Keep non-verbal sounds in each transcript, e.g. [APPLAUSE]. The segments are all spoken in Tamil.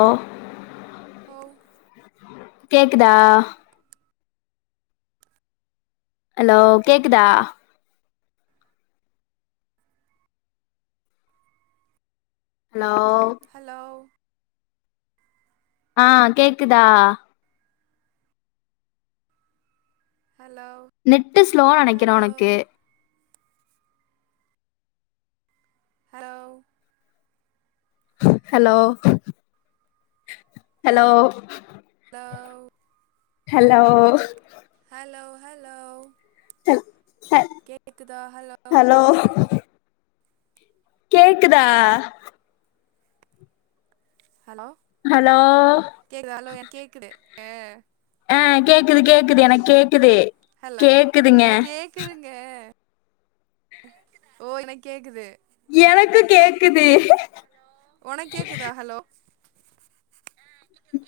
ஆஹ் ஓவ் கேக்குதா ஹலோ கேக்குதா ஹலோ ஹலோவ் ஆஹ் கேக்குதா நெட்டு ஸ்லோ நெனைக்கிறே உனக்கு ஹலோ ஹலோ ஹலோ ஹலோ ச ஹல் ஹலோ கேக்குதா ஹலோ ஹலோ ய ஆ கேக்குது கேக்குது எனக்கு கேக்குது ஹலோ கேக்குதுங்க எனக்கு கேக்குதுங்க ஓ என்ன கேக்குது எனக்கு கேக்குது உனக்கேக்குதா ஹலோ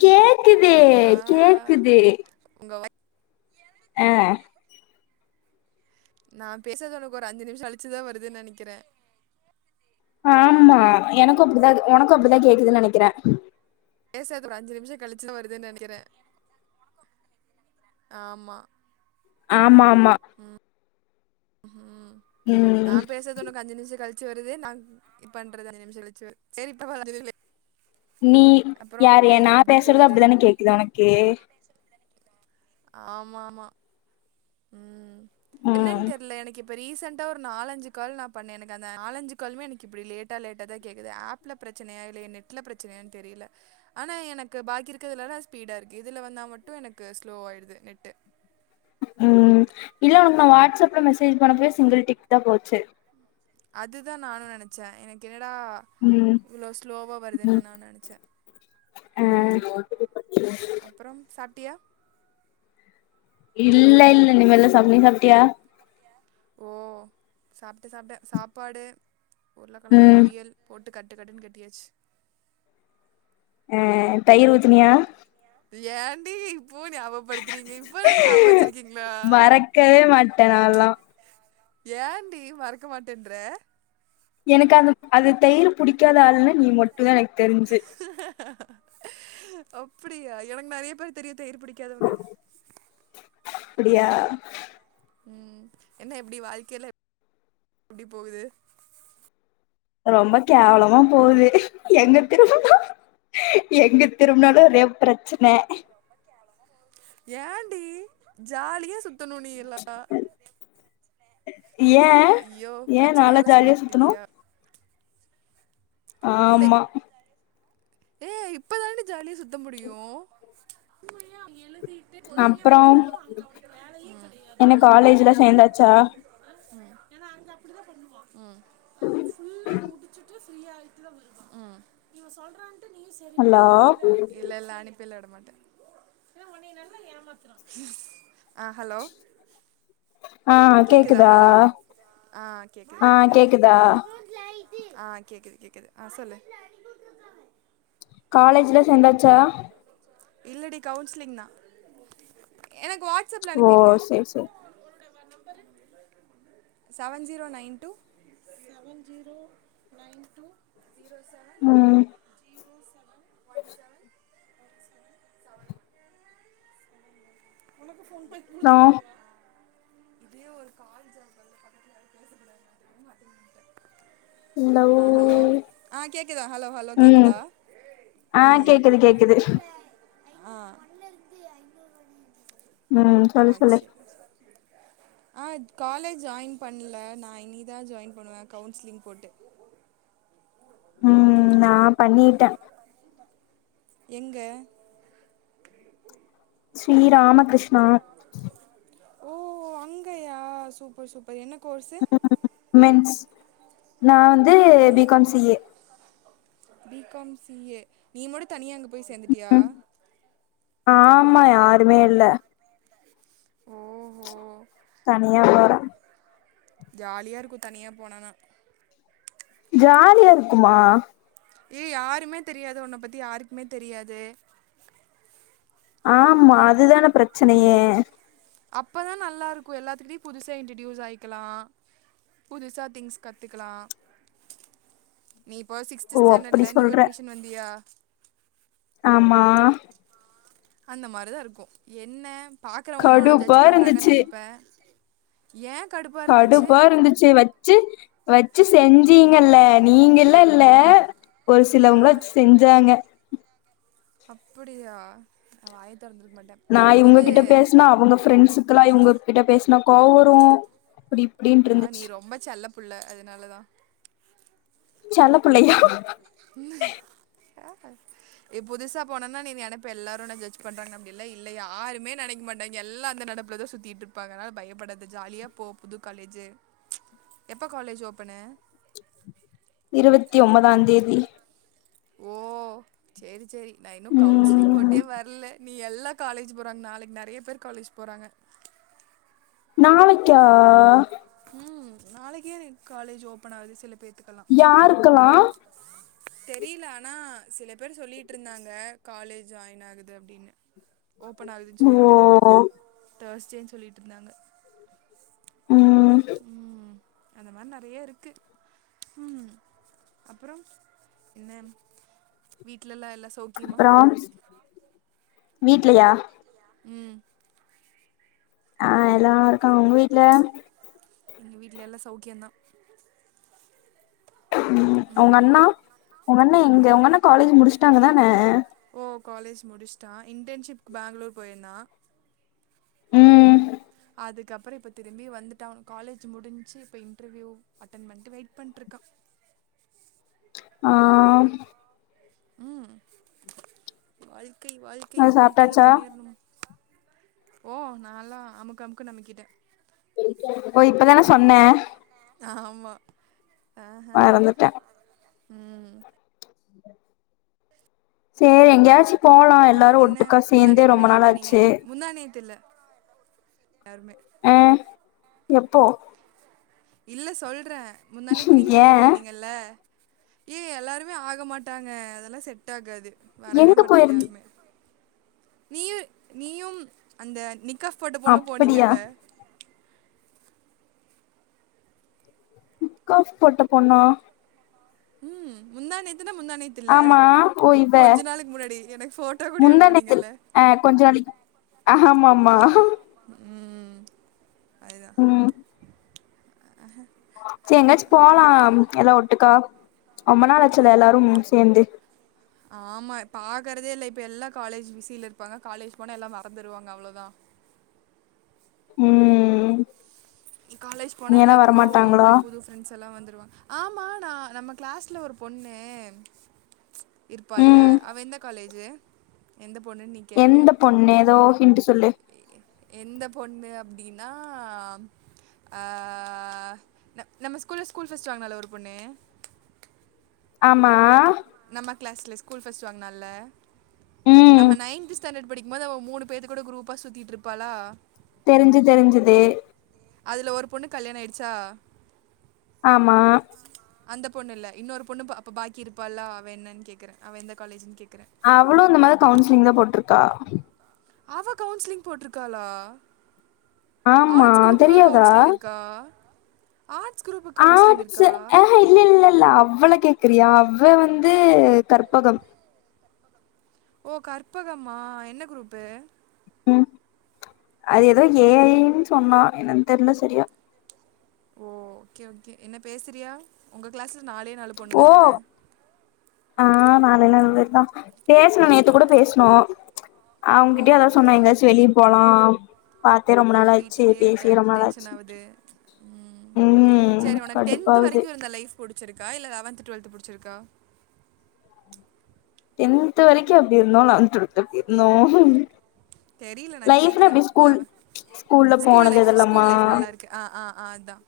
கேக் க்குது ஆ கேக்குது உங்க வாய் அ நா பேசறது உனக்கு ஒரு அஞ்சு நிமிஷோ கழிச்சுதா வருதுன் நெனக்கிறே ஆமா எனக்கு அப்டிதா இரு உனக்கு அப்படிதா கேக்குதுன் நெனக்கிறே பேசறது ஒரு அஞ்சு நிமிஷம் கழிச்சுதா வருதுன் நெனக்கிறே ஆமா ஆமா மா ம் நா பேசறது உனக்கு அஞ்சு நிமிஷம் கழிச் ச்சு வருது நா பண்றது அஞ்சு நிமிஷ கழிச்சு வரு சேரி இப்ப அஞ்சு நிமிஷ லேட் நீ யாரு ஏ நா பேசுறது போகுது அப்டிதானே கேக்குதா உனக்கு ஆமா ஆமா ம் ம் என்னன் தெர்ல எனக்கு இப் இப்ப ரீசண்ட்டா ஒரு நாலஞ்சு கால் நா பண்ணே எனக்கு அந்த நாலஞ்சு கால்மே எனக்கு இப்டி லேட்டா லேட்டா தா கேக்குது ஆப்புல பிரச்சனயா இல்ல எ நெட்ல பிரச்சனையான்னு தெரியில ஆனா எனக்கு பாக்கி இருக்கிறதுலலா ஸ்பீடா இருக்கு இதுல வந்தா மட்டு எனக்கு ஸ்லோவாயிடுது நெட்டு ம் இல்ல உனக்கு நா வாட்ஸ்அப்ல மெசேஜ் பண்ணப்பயே சிங்கிள் டிக் தா போச்சு அதுதா நானு நெனச்சே எனக்கு என்னடா ம் இவ்ளோ ஸ்லோவா வருதுன் ம் நா நெனச்சே ஆ ம் அப்புறோ சாப் டியா இல்ல இல்ல இனிமேல் தா சாப்டனு நீ சாப்ட்டியா ஓ சாப்டே சாப்டே சாப்பாடு உருளக்கெழங்கு ம் பொரியல் போட் ட்டு கட்டு கட்டுனு கட்டியாச்சு ஆஹ் தயிர் ஊத்துனியா ஏன்டி இப்போ ஞாபகப்படுத்துறீங்க இப்பல்லா ஞாபக வச்சிருக்கீங்களா மறக்கவே மாட்டே நால்லா ஏன்டி மறக்க மாட்டேன்ற எனக்கு அந்த அது தயிர் புடிக்காத ஆள்ன்ன நீ மட் டு தா எனக்கு தெரிஞ்சு அப்டியா எனக்கு நறைய பேர் தெரியது அப்டியா ம் என்ன எப்டி வாழ்க்கைல எப்டி போகுது ரொம்ப கேவ்லமா போகுது எங்க திரும்புனா எங்க திரும்புனாலு ஒரே பிரச்சன ஏண்டி ஜாலியா சுத்துணு நீயெல்லா ஏ ஏ நாலா பிரச்சனையால ஜாலியா சுத்தனு சூழப்பட்டிடியா இல்லை ஆமா ஏ இப்பதான்டி ஜாலியா சுத்த முடியு அப்றோம் என்ன காலேஜ்லா சேந்தாச்சா உம் அஹ் ஃபுல்லா முடிச்சிட்டு உம் ஹலோ இல்ல இல்ல அனுப் பிளா விட மாட்ட ஆ ஹலோ கேக்குதா ஹலோ ஆஹ் கேக்குது ஆ கேக்குது கேக்குதா ஆஹ் கேக்குது கேக்குது ஆஹ் சொல்லு காலேஜ்லெ சேந்தாச் சா இல்லடி கவுன்ஸ்லிங் தா எனக் வாட்ஸ்செப்ல ஓ அனுப்பிருங்க சேரி சேரி செவன் ஜீரோ நைன் டு உம் ஒனக்கு ஃபோன் அப்றோ இதே ஒரு காலேஜ் [UNINTELLIGIBLE] இந்தா ஊ கேக்குதா ஹலோ ஹலோ உம் கேக்குதா ஆஹ் கேக்குது கேக்குது ஆஹ் ம் சொல்லு சொல்லு ஆஹ் காலேஜ் ஜாயின் பண்ல நா இன்னிக்தா ஜாயின் பண்ணுவே கவுன்ஸ்லிங் போட்டு உம் நா பண்ணீட்ட எங்க ஸ்ரீ ராமகிருஷ்ணா ஓ அங்கயா சூப்பர் சூப்பர் என்னக் [INAUDIBLE] மென்ஸ் நான் ந்து B com C A B com C A நீ மட்டு தனியா அங்கப் போய் சேந்துட்டியா ம் ஆமா யாருமே இல்ல ஓஹோ ப்ச் தனியா போற [INAUDIBLE] ஜாலியா இருக்கு தனியா போனனா ஜாலியா இருக்குமா ஏய் யாருமே தெரியாது உன்ன பத்தி யாருக்குமே தெரியாது ஆமா அதுதான பிரச்சனையே அப்பதா நல்லா இருக்கு எல்லாத்துக்கிட்டயு புதுசா இன்ட்ரடியூஸ் ஆயிக்கலா புதுசா திங்ஸ் கத்துக்குலா நீ இப்போ சிக்ஸ்த் ஓ அப்படி ஸ்டாண்டர்டுல நியூ சொல்ற அட்மிஷன் வந்தியா ஆமா அந்த மாரிதா இருக்கு என்ன பாக்குறவங்களா உன்ன கடுப்பா ஜட்ஸ் பண்றாங்கன்னு இருந்துச்சு நெனப்ப கடுப்பா இருந்துச்சு வச்சு வச்சு செஞ்சீங்கல்ல நீங்கல்ல இல்ல ஒரு அ சிலவங்கள வச் செஞ்சாங்க அப்புடியா நா வாய தொறந்திருக்க மாட்டே நா இவங்ககிட்ட இது பேசுனா அவங்க ஃப்ரெண்ட்ஸுக்கெல்லா இவங்க கிட்ட பேசினா கோவ் வரு அப்டி இப்டினு ஆ நீ இருந்துச்சு ரொம்ப செல்ல புள்ள அதனாலதா செல்ல பிள்ளையா இ நீ புதுசா போனனா நீ நினப்ப எல்லாரு ஒன்ன ஜட்ஜ் பண்றாங்க அப்டிலா இல்ல யாருமே நெனைக் மாட்டாங்க எல்லா அந்த நனப்புலதா சுத்திட்டு இருப்பாங்க அதனால பயப்படாத ஜாலியா போ புது காலேஜு ம்ச் எப்ப காலேஜ் ஓஃபனு இருவத்தி ஒன்பதாந் தேதி ஓ சேரி செரி நா இன்னு கவுன்சிலிங் ம் போட்டே வர்ல நீ எல்லா காலேஜ் போறாங்க நாளைக்கு நெறய பேர் காலேஜ் போறாங்க நாளைக்கா ம் நாளைக்கே காலேஜ் ஓஃபன் ஆகுது சில பேர்த்துக்கெல்லாம் யாருக்கலாம் தெரியல ஆனா சில பேர் சொல்லிட்டு இருந்தாங்க காலேஜ் ஜாயின் ஆகுது அப்டின்னு ஓபன் ஆகுதுன்னு ஓ சொல்லிட்டு ச்சேன்னு சொல்லிட்டு இருந்தாங்க உம்ம் ம் அந்த மாரி நறைய இருக்கு உஹம் அப்புரோ என்ன வீட ட்லல்ல எல்லா சோக்கியமா வீட்லையா உம் ஆஹ் எல்லா இருக்காங்க உங்க வீட்டு்ல எங்க வீட்டில எல்லா சௌகியந்தா உம் உங்க அண்ணா உங்க அண்ணா எங்க உங்கண்ண காலேஜ் முடிச்சுட்டாங்க தா ஓ காலேஜ் முடிச்சுட்டா இன்டர்ன்ஷிப் பெங்களூர் போயிருந்தா உம் அதுக்கப்ரோ இப்போ திரும்பி வந்துட்டா காலேஜ் முடிஞ்சு இப்போ இன்ட்ரவியூ அட்டென் பண்ட்டு வெயிட் பண்ட்ருக்கா ஆம் உம் வாழ் க்கை வாழ்க்கை அது வாழ்க்கைல சாப்ட்டாச்சா முன்னேறனும் ஓ நாலா அமுக்கு அமுக்குனு அமுக்கிட்ட ஓ இப்பதான சொன்ன ஆமா ஆஹா மறந்துட்ட ம் சேரி எங்கேயாச்சு அப்ரோம் என்ன முந்தானேத்து வெளிய போனீங்க நாளாச்சு முந்தானேத்தில்ல யாருமே ஆ எப்போ இல்ல சொல்ற முந்தானேத்து நீங்க ஏ வெளிய போயிருந்தீங்கல்ல ஏ எல்லாருமே ஆக மாட்டாங்க அதெல்லா செட்டாகாது வரவே எங்க மாட்டாங் போயிரு யாருமே நீயு நீயும் அந்த நிக் க்கஃப் போட் பொண்ணு அப்படியா போனீங்கல்ல முக்காஃப் போட்ட பொண்ணா ம் முந்தானேத் ஆமா ஓ இவ நாளுக்கு முன்னாடி எனக்கு ஃபோட்டோ கூட முந்தானேத்து அனுப்புனீங்கல்ல அஹ் கொஞ்ச நாளிக் ஆமாம ஆம் ம் அதுதா உம் சரி எங்கயாச்சும்போலாம் எல்லா ஒட்டுக்கா ரொம்ப நாளாச்சுல இன் எல்லாரும் சேந்து ஆமா பாக்கறதே இல்ல இப்ப எல்லா காலேஜ் பிசியில இருப்பாங்க காலேஜ் போனா எல்லா மறந்துருவாங்க அவ்ளோதாநல ம் காலேஜ் போனா ஏனா எல்லாத்துக்கு வரமாட்டாங்களா அவங்கவுங்க புது ஃப்ரெண்ட்ஸ் எல்லா வந்துருவாங் ஆமா நா நம்ம கிளாஸ்ல ஒரு பொண்ணு ப்பால ம் அவ எந்த காலேஜு எந்த பொண்ணுன்னு நீ கே்கணு எந்த பொண்ணு ஏதோ ஹின்ட்டு சொல்லு எந்த பொண்ணு அப் டின்னா ஆ ந நம்ம ஸ்கூல ஸ்கூல் ஃபர்ஸ்ட் வாங்னால ஒரு பொண்ணு ஆமா நம்ம கிளாஸ்ல ஸ்கூல் ஃபஸ்ட் வாங்னால ம் நம்ம நைன்த் ஸ்டாண்டர்ட் படிக் மொதவ மூனு பேத்து கூட குரூப்பா சுத்திட்டுருப்பாளா தெரிஞ்சு தெரிஞ்சுது அதுல ஒரு பொண்ணு கல்யாண ஆயிச்சா ஆமா அந்த பொண்ணு இல்ல இன்னொரு பொண்ணு அப்ப பாக்கி இருப்பால அவ என்னன்னு கேக்குற அவ எந்த காலேஜ்ன்னு அவளும் இந்த மாதிரி கவுன்சிலிங் தா போட்ருக்கு கக்கா அவ கவுன்சிலிங் போட்டுருக்காளா ஆமா ஆர்ட்ஸ் குரூப்குலா கவுன்சிலிங் இருக்கா ஆர்ட்ஸ் குரூப்புக்கு கவுன்சிலிங் ஆர்ட்சு இருக்கா ஆஹெ இல்ல இல்ல இல்ல அவ்வளக் தெரியா அவ வந்து கற்பகம் ஓ கற்பகம்மா என்ன குரூப்பு? ம் அது ஏதோ ஏ அய் னு சொன்னா என்னன்னு தெர்ல சரியா. ஓ ஓகே ஓகே என்ன பேசுறியா உங்க கிளாஸ் ஓ ஆ நாலே நாலு பேர் தா பேசுனோ நேத்து கூட பேசுனோ. ஓ அவங்கிட்டையு அதா சொன்ன எங்காச்சு வெளிய போலா. பாத்தே ரொம்ப ஆ நாள் ஆச்சு வீட்லே இருக்க பேசியே ரொம்ப நாள் டென்ஷன் ஆச்சு ஆவுது ம் ம் செரி உனக்கு டென்த் கடுப்பாவுது வரைக்கு இருந்த லைஃப் புடிச்சிருக்கா இல்ல லெவன்த் டுவெல்த்து புடிச்சிருக்கா? டென்த் வரைக்கு அப்டி இருந்தோ லெவன்த்து [UNINTELLIGIBLE] இருந்தோ தெரியல நான் லைப்ல எப்டி கேட்குறேன் ஸ்கூல் லெவன் ஸ்கூல்ல ஸ்கூல் போனது லைஃப் இதெலம்மா ஸ்கூல் லைஃப் நல்லா இருக்கு ஆ ஆ ஆ அதான்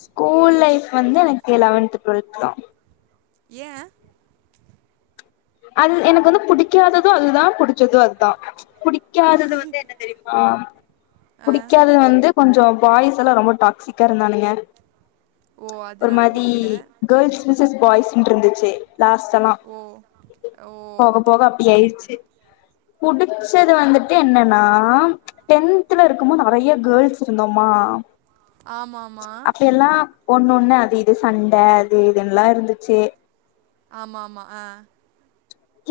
ஸ்கூல் லைஃப் வந்து ஏ லெவன்த் டுவெல்த் தா ஏ அது எனக்கு வந்து புடிக்காதது அதுதா புடிச்சது அதுதா. புடிக்காதது வந்து என்ன தெரியுமா பு ஆ டிக்காதது வந்து. கொஞ்ச பாய்ஸ் எல்லா ரொம்ப டாக்சிக்கா இருந்தானுங்க. ஓ ஒரு அதனால மாதி பிடிக்கல கேர்ள்ஸ் பினவிஸ் வாய்சுந்திருந்துசி லாஸ்ட அனா ஓ ஓ போக போக அப்டி ஆயிடுச்சு புடிச்சது வந்துட்டு என்னன்னா! டென்துல இருக்கும்போது நெறைய கேர்ள்ஸ் இருந்தோமா. ஆமாமான் ஒன்னொன்னும் அது இது சண்டை அது இதுன்லாம் இருந்துச்சு. ஆமா ஆமா ஆன்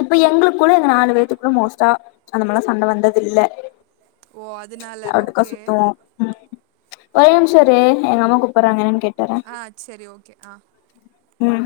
இப்ப எங்களுக்குள்ள எங்க நாலு பேத்துக்குள்ள மோஸ்ட்டா அந்த மாறிலா சண்டை வந்தது இல்ல. ஓ அதனால அட்டுக்கா ஓகே சுத்துவோம் உம் ஒரே நிமிஷம் ஓ இரு எங்க அம்மா கூப்பிடுறாங்க என்னன்னு கேட்டு வரன். ஆ சரி ஓகே ஆ உம்